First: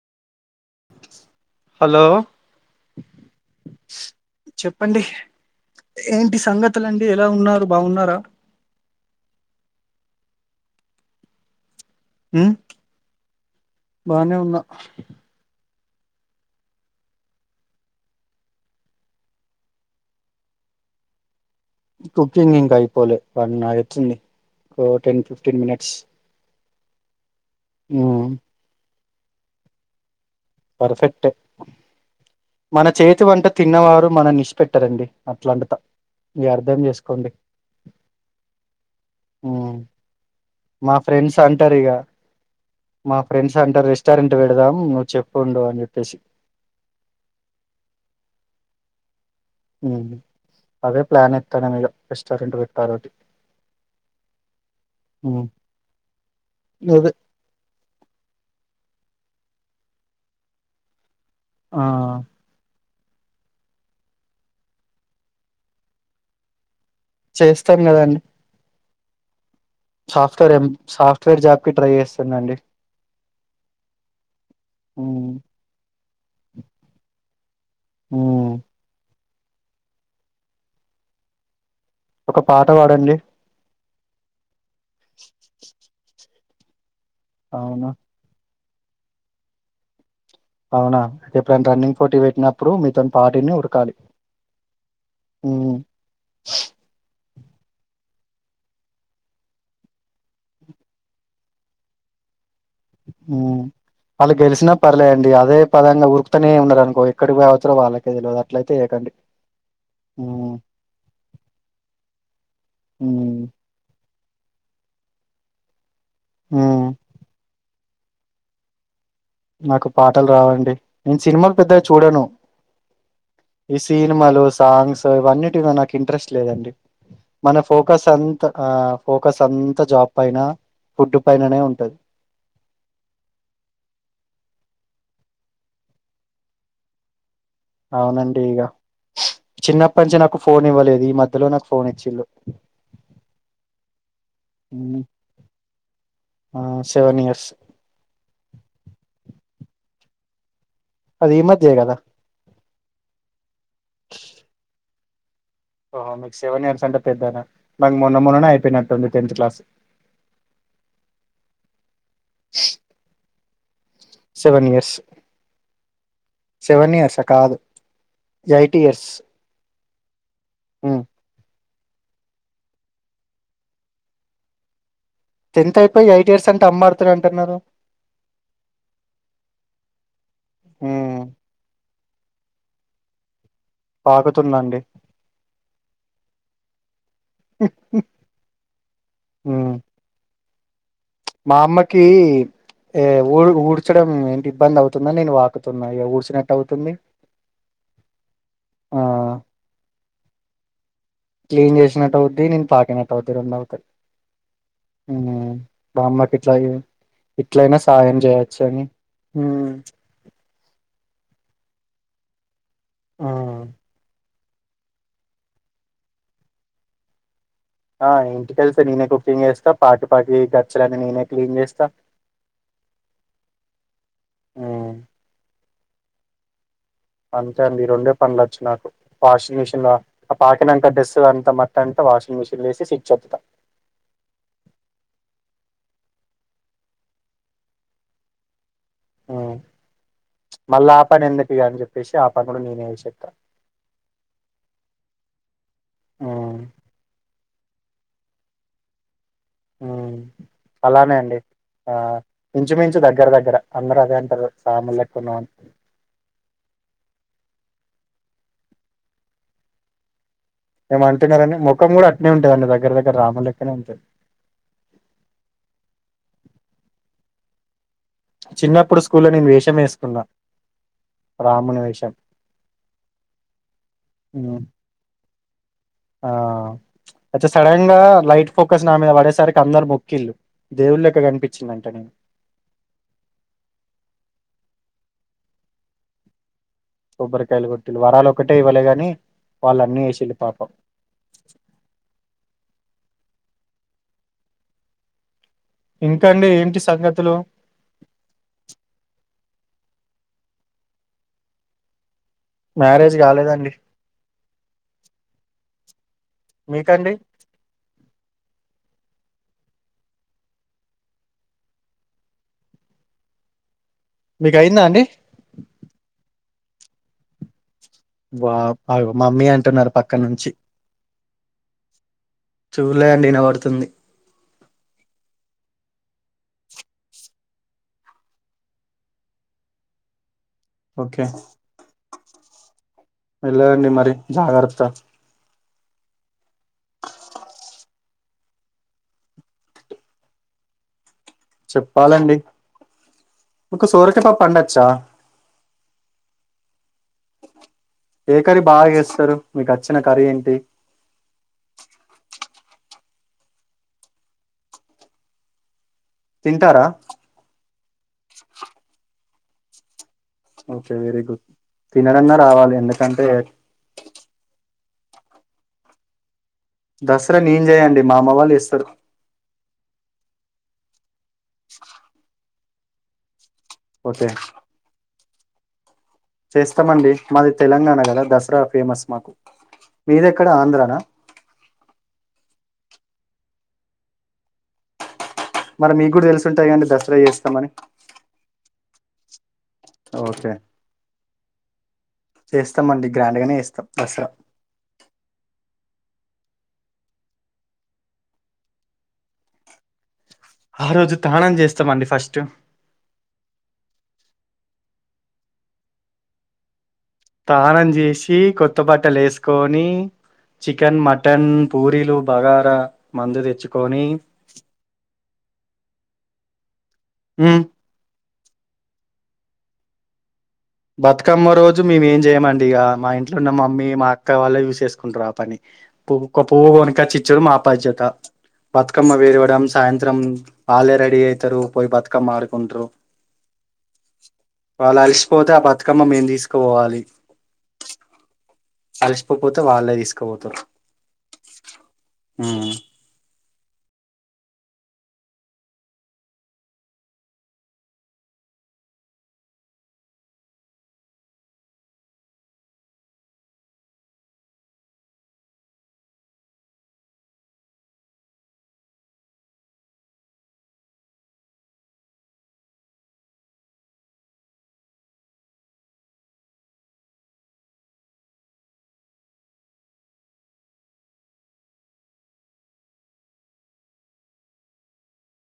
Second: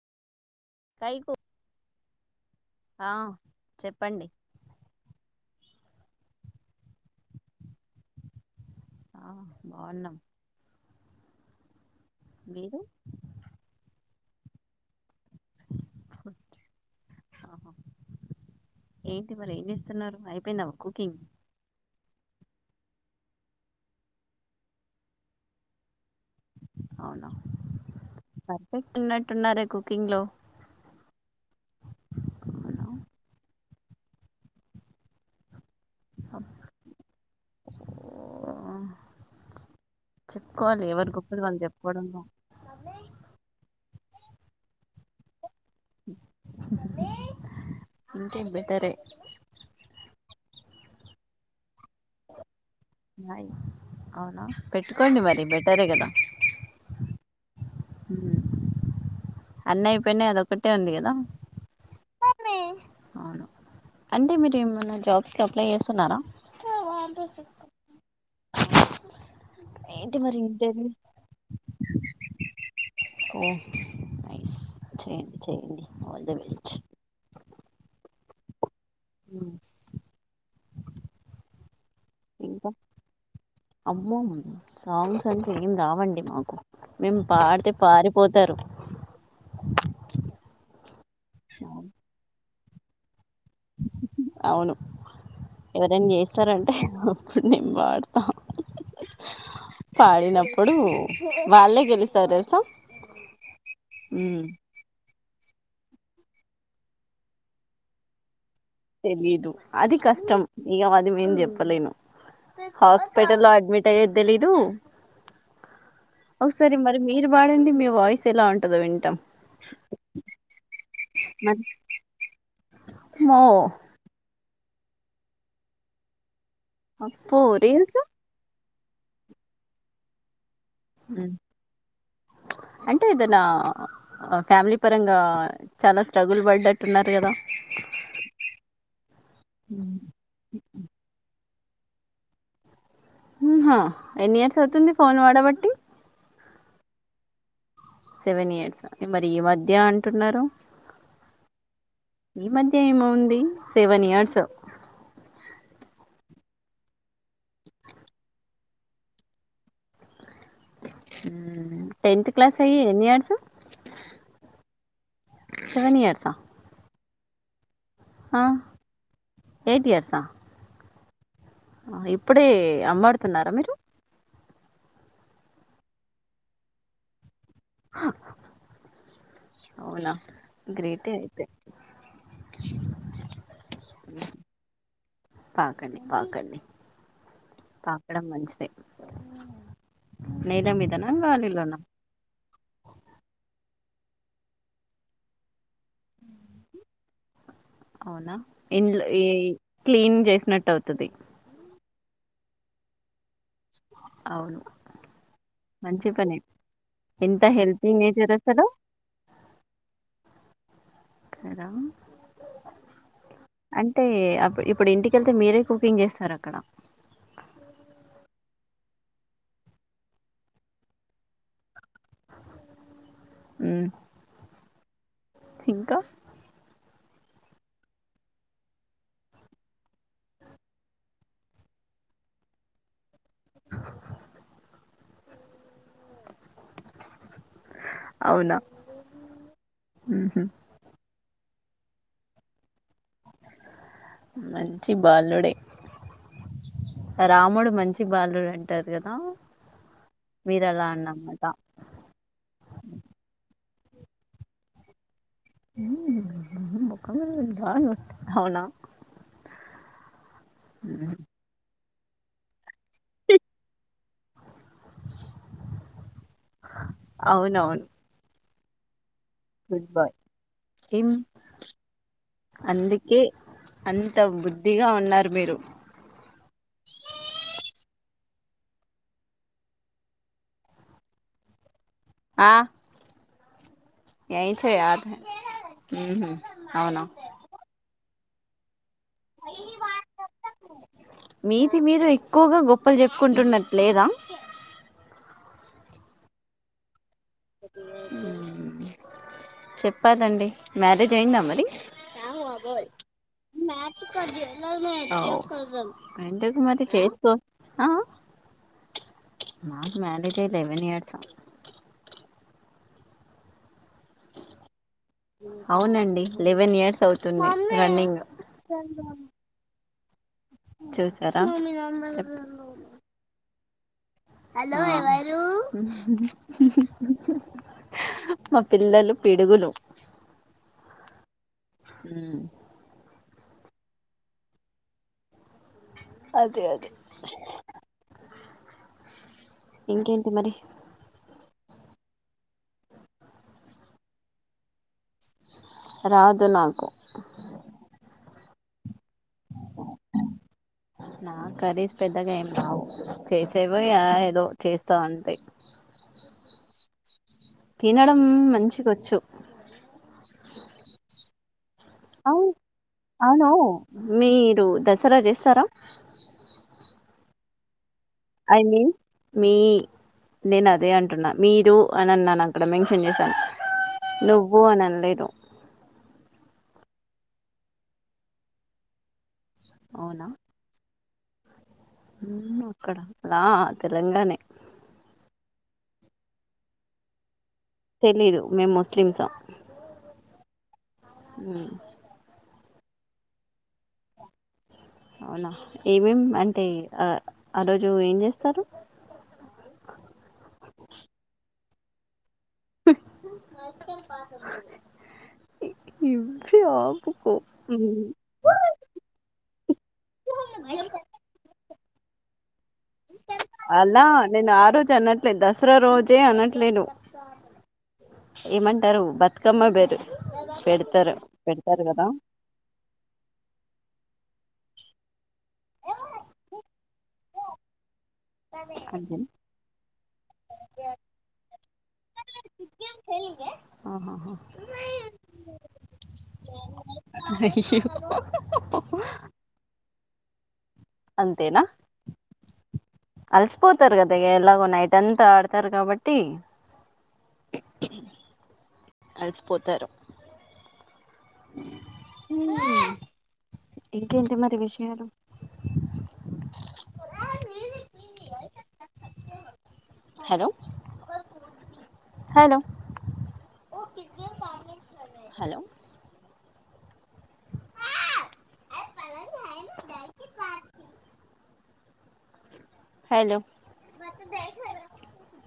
కైకు hello ఆ చెప్పండి చెప్పండి ఏంటి సంగతులండి ఎలా ఉన్నారు బాగున్నారా ఆ బాగున్నాం ఉమ్ మీరు బానే ఉన్నా ఏంటి మరి ఏం చేస్తున్నారు అయిపోయిందామా కుకింగ్ కుకింగ్ ఇంకా అయిపోలే వన్ అయితుంది టెన్ ఫిఫ్టీన్ మినిట్స్ అవున మ్ తున్నట్టున్నారే కుకింగ్ లో పర్ఫెక్ట్ అవునా మన చేతి వంట తిన్నవారు మనన్ని ఇచ్చ పెట్టరండి అట్లాంటి ఇగ అబ్బో అర్థం చేసుకోండి ఉమ్ చెప్పుకోవాలి మా ఎవరి ఫ్రెండ్స్ గొప్పది వాళ్ళు అంటారు ఇగ చెప్పుకోవడ మా ఫ్రెండ్స్ అంటరు రెస్టారెంట్ పెడదాం నువ్ చె ఇంకే బెటరే అదే ప్లాన్ ఎత్తన మేడం రెస్టారెంట్ పెట్టాలటి అవున పెట్టుకోండి మరి బెటరే కదా అదే అన్ని అయిపోయినయి అదొక్కటే ఉంది కదా ఆ అవును అంటే మీరు ఏమన్న జాబ్స్ కి అప్లై చేస్తున్నారా చేస్తాన్ కదండి ఏంటి మరి సాఫ్ట్వేర్ ఎం ఇంటర్వ్యూస్ సాఫ్ట్వేర్ జాబ్ కి ట్రై చేస్తున్నానండి ఓ ఉమ్ చెయండి చె్యండి ఆల్ ది బెస్ట్ మ్ ఉ ఒక పాట పాడండి అమ్మెయ్ సాంగ్స్ అంటే ఏం రావండి మాకు మేమ్ పాడితే అవునా పారిపోతారు అవున ఎప్పుడన్న రన్నింగ్ పోటీ పెట్నప్పుడు మీతో అవును ఉమ్ ఎవరైనా చేస్తారంటే నేన్ పాడతా పాడినప్పుడు వాళ్ళే గెలుస్తారు తెలుసా ఊ వాళ్ళు ఉమ్, గెలిసినా పర్లేండి అదే పదంగా ఉరుకుతనే ఉన్నారు అనుకో ఎక్కడికి పోవచ్చురో వాళ్ళకే తెల్వదు తెలీదు అది కష్టం ఇగ అది నేన్ జెప్పలేను ఉమ్ హాస్పెటల్లో అడ్మిటయ్యెది తెలీదు ఉమ్ ఓసారి మరి మీరు బాడండి మే వాయిస్ ఎలా ఉంటదో వింటాం నాకు పాటలు రావండి నేను సినిమాలు పెద్దగా చూడాను మో ఈ సినిమా లు సాంగ్స్ ఇవన్నిటిమీద నాకింట్రస్టు లేందండి అప్పు మన రీల్స్ ఫోకస్సు అంతా ఆ ఫోకస్ అంతా జాబ్ పైన ఫుడ్ ఉ పైననే ఉంటది అంటే దనా ఆ ఫ్యామిలీ పరంగా చాలా స్ట్రగుల్ పడ్డట్టున్నారు గదా అవునండి ఇగ చిన్నప్పట్నుంచి నాకు ఫోన్ ఇవ్వలేదు ఈ మధ్యలో నాకు ఫోన్ ఇచ్చిల్లు ఊహా ఎన్ని ఇయర్స్ అవుతుంది ఫోను వాడబట్టి ఆ సెవెన్ ఇయర్స్ సెవెన్ ఇయర్స మరి ఈ మధ్య అంటున్నారు అది ఈ మధ్యే కదా ఈ మధ్య ఏమువుంది సెవెన్ ఇయర్సు ఓహో మీకు సెవెన్ ఇయర్స్ అంటే పెద్దనా మాకు మొన్న మొన్ననే అయిపోయినట్టుంది టెన్త్ క్లాస్ ఊ టెన్త్ క్లాసు అయ్యి ఎన్ని ఇయర్సు సెవెన్ ఇయర్స్ సెవెన్ ఇయర్సా సెవెన్ ఇయర్సా కాదు ఎయిటియర్స్ ఎయిటియర్సా ఉ ఆహ ఇప్పుడే అమ్మాడుతున్నారా మీరు టెన్త్ అయిపోయ్ ఎయిట్ ఇయర్స్ అంటే అమ్మారుతున్నారు అంటాన్నారు అవునా గ్రేటే ఉమ్, అయితే పాకుతుందండి పాకండి పాకండి పాకడం మంచిదే ఉమ్. నేల మీద మా అమ్మకి ఏ ఊడ్ ఊడ్చడం ఏంటి ఇబ్బంది అవుతుందని నేను వాకు తున్నా ఇగ ఊడ్చినట్టు అవుతుంది అవునా ఆ ఇండ్లు క్లీన్ జేసినట్టు అవుతది క్లీన్ చేసినట్టు అవుద్ది నేను పాకినట్టు అవుద్ది రెండు అవుతాయ్ అవును ఊహూ మంచి బామ్మాకి పని ఇట్లాగే ఎంత ఇట్లైనా హెల్పింగ్ సాహయం నేచర్ అసలు జేయొచ్చని కరా ఉమ్ అంటే ఇప్పుడు ఇంటికెళ్తే మీరే కుకింగ్ జేస్తార అక్కడ ఆ ఇంటికెళ్తే నేనే కుకింగ్ జేస్తా పాట పాడి గచ్చలన్నీ నేనే క్లీన్ జెస్తా [inaudible] ఉ ఆ ఇంకా అంతే అండి ఈ రొండే పండ్లు వచ్చు నాకు వాషింగ్ మిషన్ లో ఆ పాకినాంక డ్రెస్సు అంత మట్టి అంత వాషింగ్ మిషన్ లో ఏసి సిచ్చేత్త అవున్ ఆ మళ్ళ ఆ పని ఎందుకు ఇగ అని చెప్పేసి ఆ పని కూడా నేనే చేసేత్త మంచి బాలుడే ఉమ్ రాముడు మంచి బాలుడు అంటారు కదా. ఉమ్ మీరు అలా అలానే అండి అన్నమాట ఆ ఇంచుమించు దగ్గర దగ్గ అందరు అదే అంటారు సాము ఉమ్ బాను అవున ఏమో అంటున్నారండి ముఖం కూడా అట్నే ఉంటది అండి దగ్గ దగ్గర రాముడు లెక్కనే ఉంటది. అవునవును చిన్నప్పుడు స్కూల్లో నేను వేషం గుడ్ బాయ్ వేసుకున్నా ఏం రాముని వేషం అందుకే అంత ఉమ్, బుద్ధిగా ఉన్నారు మీరు ఆ అచ్చ సడన్ గా లైట్ ఫోకస్ నా మీద పడేసరికి అందరు మొక్కిళ్ళు దే వుని లెక్క కనిపించిన ఆ ఎయయి చే యాద్ హే ఉమ్ హూ కొబ్బరికాయలు కొట్టిలు వరాలు ఒకటే ఇవ్వలే గాని వాళ్ళు అన్నీ వేసిళ్ళు పాపం మీది మీరే ఎక్కువగా గొప్ప గొప్పలు చెప్పుకుంటున్నట్టు లేదా ఇంకా అండి ఏంటి సంగతులు ఉమ్ చెప్పాలండి మ్యారేజ్ అయిందా మరి మ్యారేజ్ కాలేదండి ఆ ఎందుకు మరి మరి మీకండి చేసుకో ఆ మాకు మ్యారేజ్ అయి లెవెన్ ఇయర్స్ మీకు అయిందా అండి అవునండి లెవెన్ ఇయర్స్ అవుతుంది. రన్నింగ్ వా ఆగో మమ్మీ అంటున్నారు పక్క నుంచి చూసారా చూలే అండి వినబడుతుంది హలో ఎవరు మా పిల్లలు పిడుగులు ఓకే ఉమ్ మెల్లగా అండి మరి జాగ్రత్త అదే అదే ఇంకా ఏంటీ మరి మికు సోరకయా పప్పు వండొచ్చా రాదు నాకు ఏ కర్రీ బాగా చెస్ నాక్ కర్రీస్ పెద్దగా ఏం రావు చేసే పోయి ఏదో చేస్తా అంతే తింటారా తినడం మంచిగచ్చు ఓకే వెరీ గుడ్ తినుడన్నా అవును రావాలి ఎందుకంటే సరే చేస్తారా దసరా నేన్ చేయ అండి ఐ మీన్ మీ నేను అదే అంటున్నా మీరు అని అన్నాను అక్కడ మెన్షన్ చేశాను. ఓకే నువ్వు అని అనలేదు. స్థామండి. మాది తెలంగాణ గదా దసరా ఫేమస్ మాకు. మీది ఎక్కడ ఆంధ్రానా. ఉమ్మ్ అక్కడ లా తెలంగానే మరి మీకు గూడా తెలుసుంటాద కాండి దసరా ఏస్తామని తెలీదు మేమ్ ముస్లిమ్సా ఓకే ఉహ్ ఏస్తామండి గ్రాండ్ గానే ఏస్తాం దస్రా. అవునా ఏమేం అంటే ఆ ఆ రోజు ఏం జేస్తారు. ఆ రోజు తాణం జేస్తామండి ఫస్టు ఇబ్జాబ్ తానం జేచి కొత్త బట్టలు ఏసుకొని చికెన్ మటన్. పూరీలు బాగా అలా నేను ఆ రోజు అనట్లేద్, దసరా రోజే అనట్లేను. ఉహ్ ఏమంటారు బతుకమ్మ బేరు పెడతారు బతుకమ్మ రోజు పెడతారు మేమ్ కదా ఏం జేయమండి. ఇగా మా ఇంట్లో ఉన్న మమ్మీ, మా అక్క వాళ్ళే యూస్ ఏసుకుంటారు ఆ పని. పువ్ కో పువ్వు కొనుకొచ్చి చ్చు మా పజ్యత. బతుకమ్మ అంతే వేరవడం సాయంత్రం ఆలేే రెడీ అయితరు పోయ్ బతుక్ కామ్ ఆరుకుంటరు ఆహాహా. వాళ్ళ అల్స్ పోతే ఆ బతుకమ్మ మేం దీసుకుపోవాలి. అయ్యో అలసిపోపోతే వాళ్ళే దిస్క్ కోవొతార్ అంతేనా కలిసిపోతారు గదా ఎలాగో నైట్ అంతా ఆడతారు గవట్టి అ అల్సపోతారు. హీ ఇంకేంటి మరీ విషయాలు అ హాలో హలో హలో అ హలో